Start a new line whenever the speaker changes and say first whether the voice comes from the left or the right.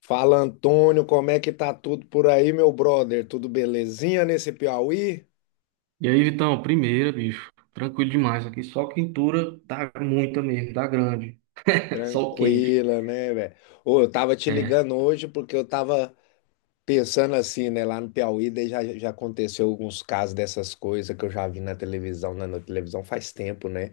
left: Fala Antônio, como é que tá tudo por aí, meu brother? Tudo belezinha nesse Piauí?
right: E aí, Vitão, primeira, bicho. Tranquilo demais aqui. Só quentura dá muita mesmo, dá grande. Sol quente.
left: Tranquila, né, velho? Ô, eu tava te
right: É.
left: ligando hoje porque eu tava pensando assim, né, lá no Piauí, daí já aconteceu alguns casos dessas coisas que eu já vi na televisão, na televisão faz tempo, né?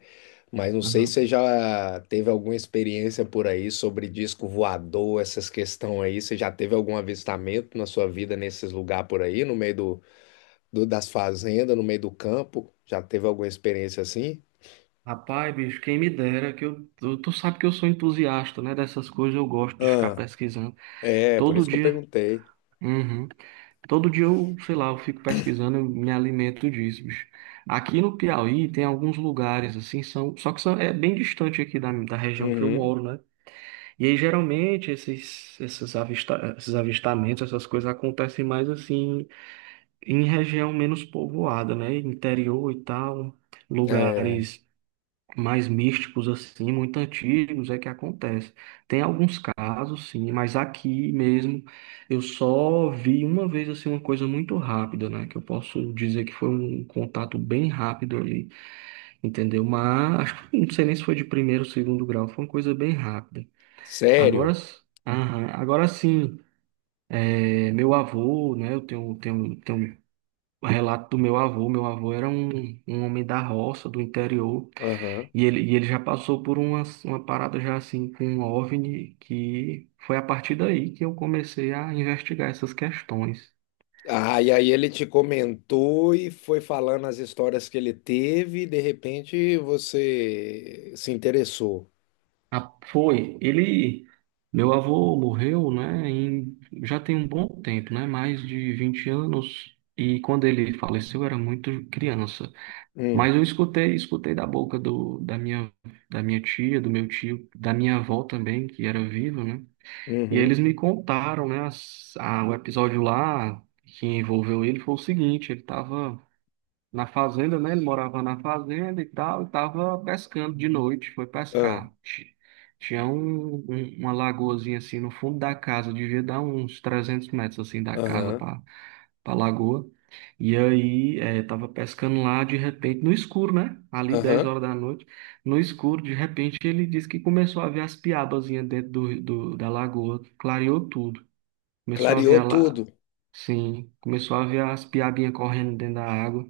left: Mas não sei se
right: Aham.
left: você já teve alguma experiência por aí sobre disco voador, essas questões aí. Você já teve algum avistamento na sua vida nesses lugares por aí, no meio do das fazendas no meio do campo? Já teve alguma experiência assim?
right: Rapaz, bicho, quem me dera que eu. Tu sabe que eu sou entusiasta, né? Dessas coisas eu gosto de ficar
left: Ah,
right: pesquisando.
left: é, por
right: Todo
left: isso que eu
right: dia.
left: perguntei.
right: Uhum. Todo dia eu, sei lá, eu fico pesquisando, eu me alimento disso, bicho. Aqui no Piauí tem alguns lugares, assim, são. Só que são, é bem distante aqui da região que eu
left: Uhum,
right: moro, né? E aí, geralmente, esses avistamentos, essas coisas acontecem mais assim em região menos povoada, né? Interior e tal,
left: é,
right: lugares mais místicos, assim, muito antigos, é que acontece. Tem alguns casos, sim, mas aqui mesmo eu só vi uma vez assim uma coisa muito rápida, né? Que eu posso dizer que foi um contato bem rápido ali, entendeu? Mas acho que não sei nem se foi de primeiro ou segundo grau, foi uma coisa bem rápida. Agora,
left: sério?
right: aham, agora sim, é, meu avô, né? Eu tenho um relato do meu avô. Meu avô era um homem da roça, do interior,
left: Aham.
right: e ele já passou por uma parada já assim com um OVNI, que foi a partir daí que eu comecei a investigar essas questões.
left: Ah, e aí ele te comentou e foi falando as histórias que ele teve e de repente você se interessou.
right: Ah, foi, ele, meu avô morreu, né? Já tem um bom tempo, né? Mais de 20 anos, e quando ele faleceu eu era muito criança.
left: Hum,
right: Mas eu escutei, escutei da boca da minha tia, do meu tio, da minha avó também, que era viva, né? E eles
left: uhum,
right: me contaram, né, o episódio lá que envolveu ele foi o seguinte, ele estava na fazenda, né? Ele morava na fazenda e tal, e estava pescando de noite, foi
left: ah,
right: pescar. Tinha uma lagoazinha assim no fundo da casa, devia dar uns 300 metros assim da casa
left: aham,
right: pra lagoa. E aí, é, tava pescando lá de repente, no escuro, né? Ali 10
left: aham.
right: horas da noite, no escuro, de repente ele disse que começou a ver as piabazinhas dentro da lagoa, clareou tudo. Começou a ver
left: Clareou
right: a
left: tudo.
right: la- Sim, começou a ver as piabinhas correndo dentro da água.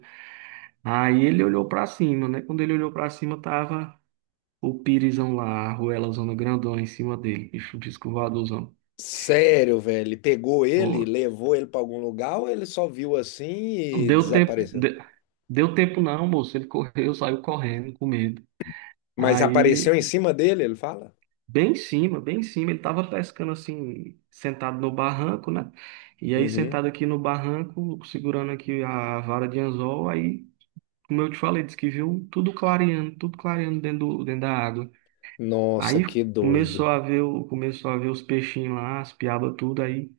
right: Aí ele olhou pra cima, né? Quando ele olhou pra cima, tava o pirizão lá, a arruelazona grandona em cima dele, bicho disco voadorzão.
left: Sério, velho. Pegou ele, levou ele para algum lugar ou ele só viu assim e
right: Deu tempo,
left: desapareceu?
right: de- deu tempo não, moço. Ele correu, saiu correndo com medo.
left: Mas apareceu
right: Aí,
left: em cima dele, ele fala?
right: bem em cima, ele tava pescando assim, sentado no barranco, né? E aí,
left: Uhum.
right: sentado aqui no barranco, segurando aqui a vara de anzol, aí, como eu te falei, disse que viu tudo clareando dentro, dentro da água.
left: Nossa,
right: Aí
left: que
right: começou
left: doido.
right: a ver, começou a ver os peixinhos lá, as piabas, tudo aí.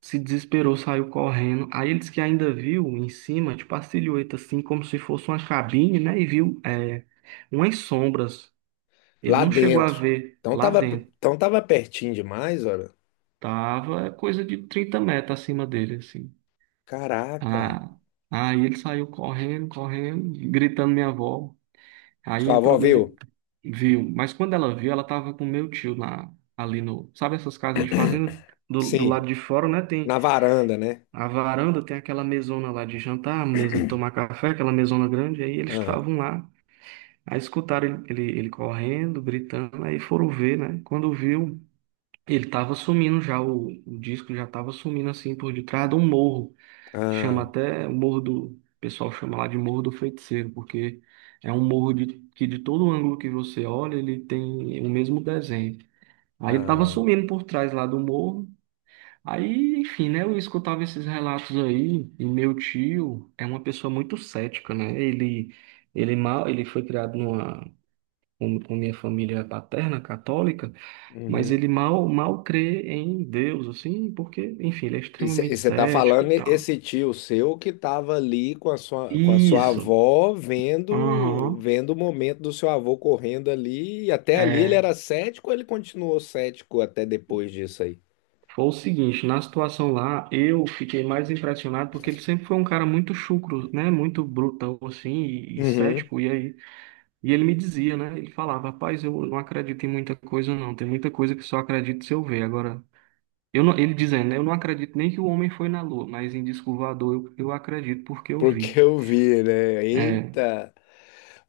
right: Se desesperou, saiu correndo. Aí ele disse que ainda viu em cima, tipo a silhueta, assim, como se fosse uma cabine, né? E viu umas sombras. Ele
left: Lá
right: não chegou a
left: dentro.
right: ver
left: Então
right: lá
left: tava,
right: dentro.
left: então tava pertinho demais, olha.
right: Tava coisa de 30 metros acima dele, assim.
left: Caraca.
right: Ah, aí ele saiu correndo, correndo, gritando minha avó. Aí
left: Sua avó
right: entrou dentro
left: viu?
right: de... Viu. Mas quando ela viu, ela tava com meu tio ali no. Sabe essas casas de fazenda? Do
left: Sim.
right: lado de fora, né?
left: Na varanda, né?
right: A varanda tem aquela mesona lá de jantar, mesa de tomar café, aquela mesona grande. Aí eles
left: Ah,
right: estavam lá, aí escutaram ele correndo, gritando, aí foram ver, né? Quando viu, ele tava sumindo já, o disco já tava sumindo assim por detrás de um morro. Chama
left: ah,
right: até o morro do, o pessoal chama lá de Morro do Feiticeiro, porque é um morro de, que de todo ângulo que você olha, ele tem o mesmo desenho. Aí ele tava
left: ah.
right: sumindo por trás lá do morro. Aí, enfim, né? Eu escutava esses relatos aí, e meu tio é uma pessoa muito cética, né? Ele foi criado com minha família paterna católica, mas
left: Uhum.
right: ele mal, mal crê em Deus, assim, porque, enfim, ele é
left: E
right: extremamente
left: você tá
right: cético e
left: falando
right: tal.
left: esse tio seu que tava ali com a sua
right: Isso.
left: avó vendo,
right: Aham.
left: vendo o momento do seu avô correndo ali. E até ali ele
right: É.
left: era cético, ou ele continuou cético até depois disso aí.
right: Foi o seguinte, na situação lá, eu fiquei mais impressionado porque ele sempre foi um cara muito chucro, né? Muito brutão, assim, e,
left: Uhum.
right: cético. E ele me dizia, né? Ele falava, rapaz, eu não acredito em muita coisa, não. Tem muita coisa que só acredito se eu ver. Agora, eu não, ele dizendo, né? Eu não acredito nem que o homem foi na Lua, mas em disco voador eu, acredito porque eu vi.
left: Porque eu vi, né?
right: É,
left: Eita!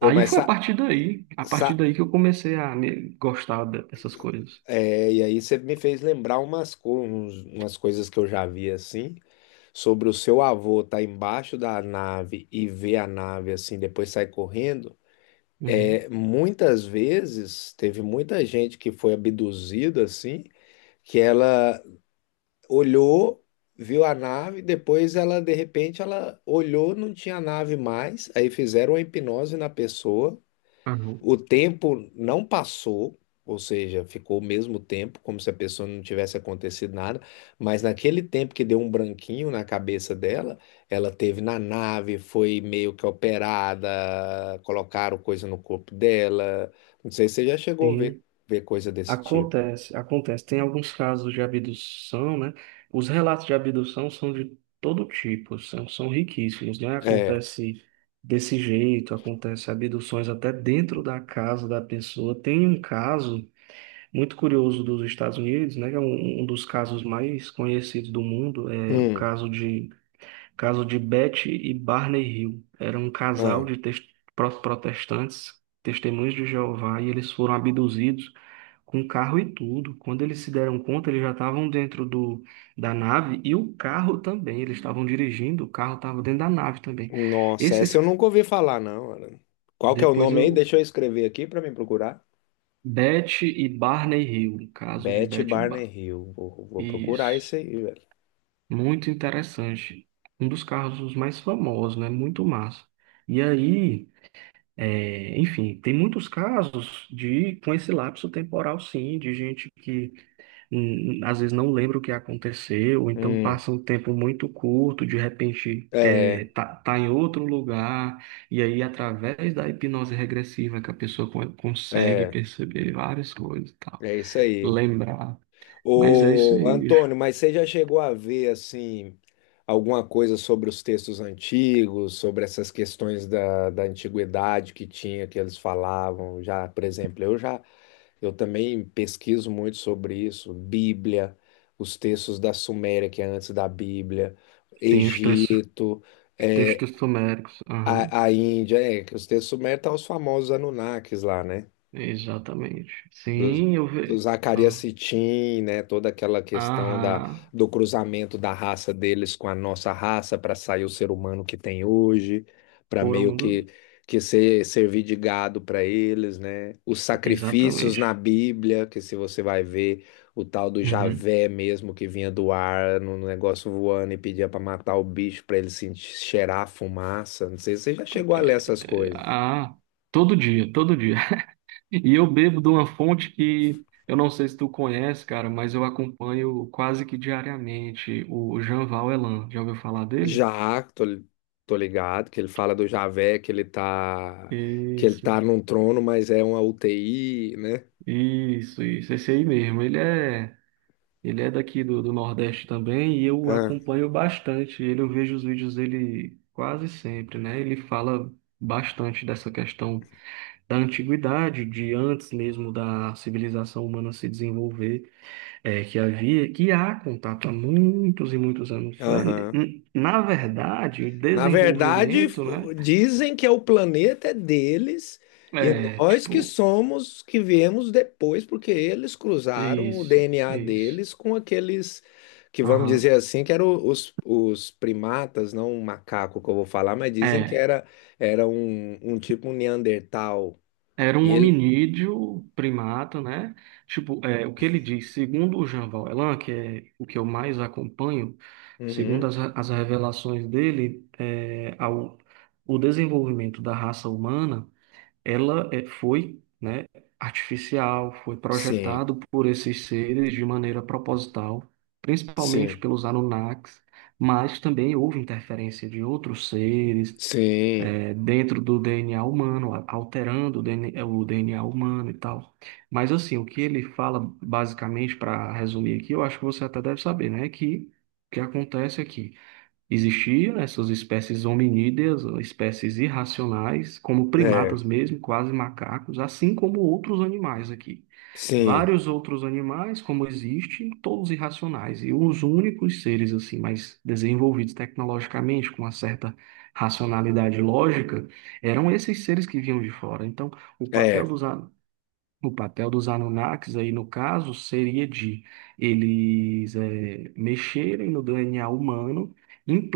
left: Ô, mas
right: foi a
left: sa,
right: partir daí, a partir
left: sa,
right: daí que eu comecei a gostar dessas coisas.
left: é, e aí você me fez lembrar umas, umas coisas que eu já vi assim, sobre o seu avô estar embaixo da nave e ver a nave assim, depois sai correndo.
right: Uhum.
left: É, muitas vezes teve muita gente que foi abduzida assim, que ela olhou, viu a nave, depois ela de repente ela olhou, não tinha nave mais, aí fizeram a hipnose na pessoa.
right: Aham.
left: O tempo não passou, ou seja, ficou o mesmo tempo, como se a pessoa não tivesse acontecido nada, mas naquele tempo que deu um branquinho na cabeça dela, ela teve na nave, foi meio que operada, colocaram coisa no corpo dela. Não sei se você já chegou a
right: Sim.
left: ver coisa desse tipo.
right: Acontece, acontece. Tem alguns casos de abdução, né? Os relatos de abdução são de todo tipo, são, riquíssimos, né?
left: É.
right: Acontece desse jeito, acontece abduções até dentro da casa da pessoa. Tem um caso muito curioso dos Estados Unidos, né? Que é um dos casos mais conhecidos do mundo, é o
left: Hum.
right: caso de Caso de Betty e Barney Hill. Era um casal
left: Ah.
right: de protestantes, testemunhas de Jeová, e eles foram abduzidos com um carro e tudo. Quando eles se deram conta, eles já estavam dentro da nave e o carro também. Eles estavam dirigindo, o carro estava dentro da nave também.
left: Nossa, essa
right: Esses,
left: eu nunca ouvi falar, não. Ana. Qual que é o
right: depois
left: nome aí?
right: eu,
left: Deixa eu escrever aqui para mim procurar.
right: Betty e Barney Hill. Caso de
left: Beth
right: Betty e
left: Barney
right: Bar...
left: Hill. Vou procurar
right: Isso.
left: esse aí, velho.
right: Muito interessante. Um dos carros mais famosos, né? Muito massa. E aí. É, enfim, tem muitos casos de com esse lapso temporal, sim, de gente que às vezes não lembra o que aconteceu, ou então
left: Hum.
right: passa um tempo muito curto, de repente é,
left: É,
right: tá, tá em outro lugar, e aí através da hipnose regressiva que a pessoa consegue
left: é,
right: perceber várias coisas e tal,
left: é isso aí.
right: lembrar. Mas é isso
left: Ô,
right: aí, bicho.
left: Antônio, mas você já chegou a ver, assim, alguma coisa sobre os textos antigos, sobre essas questões da, da antiguidade que tinha, que eles falavam? Já, por exemplo, eu já, eu também pesquiso muito sobre isso, Bíblia, os textos da Suméria, que é antes da Bíblia,
right: Tem os
left: Egito,
right: textos sumérios. Aham,
left: a Índia, é, que os textos sumérios estão os famosos Anunnakis lá, né?
right: exatamente.
left: Do,
right: Sim, eu
left: do
right: vejo.
left: Zacarias
right: Aham.
left: Sitchin, né? Toda aquela questão da,
right: Aham.
left: do cruzamento da raça deles com a nossa raça para sair o ser humano que tem hoje, para
right: Foram
left: meio
right: um
left: que
right: dos.
left: que ser, servir de gado para eles, né? Os sacrifícios na
right: Exatamente.
left: Bíblia, que se você vai ver o tal do
right: Uhum.
left: Javé mesmo que vinha do ar no, no negócio voando e pedia para matar o bicho para ele sentir, cheirar a fumaça. Não sei se você já chegou a ler essas
right: Eh,
left: coisas.
right: Ah, todo dia, todo dia. E eu bebo de uma fonte que eu não sei se tu conhece, cara, mas eu acompanho quase que diariamente o Jean Elan. Já ouviu falar dele?
left: Já, tô, tô ligado, que ele fala do Javé, que ele
right: Isso,
left: tá num trono, mas é uma UTI, né?
right: isso, isso. Esse aí mesmo. Ele é daqui do Nordeste também e eu
left: Ah,
right: acompanho bastante. Eu vejo os vídeos dele quase sempre, né? Ele fala bastante dessa questão da antiguidade, de antes mesmo da civilização humana se desenvolver, é, que havia, que há contato há muitos e muitos anos, né?
left: aham.
right: Na verdade, o
left: Na verdade,
right: desenvolvimento, né?
left: dizem que é o planeta é deles e
right: É,
left: nós que
right: tipo,
left: somos, que viemos depois, porque eles cruzaram o
right: isso,
left: DNA
right: isso.
left: deles com aqueles que, vamos
right: Aham.
left: dizer assim, que eram os primatas, não o macaco que eu vou falar, mas dizem que
right: É.
left: era, era um, um tipo um Neandertal.
right: Era
left: E
right: um
left: ele.
right: hominídeo, primata, né? Tipo, é, o que ele diz, segundo o Jean Valjean, que é o que eu mais acompanho, segundo
left: Uhum.
right: as revelações dele, o desenvolvimento da raça humana, ela é, foi, né, artificial, foi
left: Sim,
right: projetado por esses seres de maneira proposital, principalmente
left: sim,
right: pelos Anunnakis, mas também houve interferência de outros seres,
left: sim,
right: é, dentro do DNA humano, alterando o DNA, o DNA humano e tal. Mas assim, o que ele fala basicamente, para resumir aqui, eu acho que você até deve saber, né? Que o que acontece aqui? Existiam essas espécies hominídeas, ou espécies irracionais, como
left: é,
right: primatas mesmo, quase macacos, assim como outros animais aqui.
left: sim,
right: Vários outros animais, como existem, todos irracionais, e os únicos seres assim mais desenvolvidos tecnologicamente, com uma certa racionalidade lógica, eram esses seres que vinham de fora. Então, o papel
left: é,
right: dos, a- o papel dos Anunnakis aí, no caso, seria de eles mexerem no DNA humano,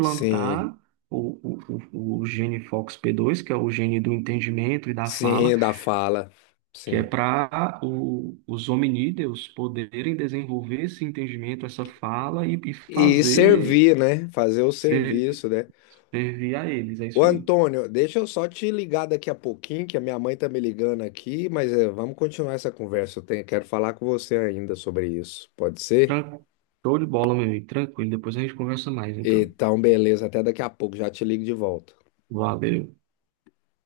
left: sim,
right: o, o, o gene FOXP2, que é o gene do entendimento e da fala,
left: sim, da fala,
right: que é
left: sim.
right: para os hominídeos poderem desenvolver esse entendimento, essa fala e,
left: E
right: fazer
left: servir, né? Fazer o serviço,
right: ser-
left: né?
right: servir a eles. É
left: Ô
right: isso aí.
left: Antônio, deixa eu só te ligar daqui a pouquinho, que a minha mãe tá me ligando aqui, mas é, vamos continuar essa conversa. Eu tenho- quero falar com você ainda sobre isso, pode ser?
right: Tran- Show de bola, meu amigo. Tranquilo. Depois a gente conversa mais, então.
left: Então, beleza, até daqui a pouco, já te ligo de volta.
right: Valeu.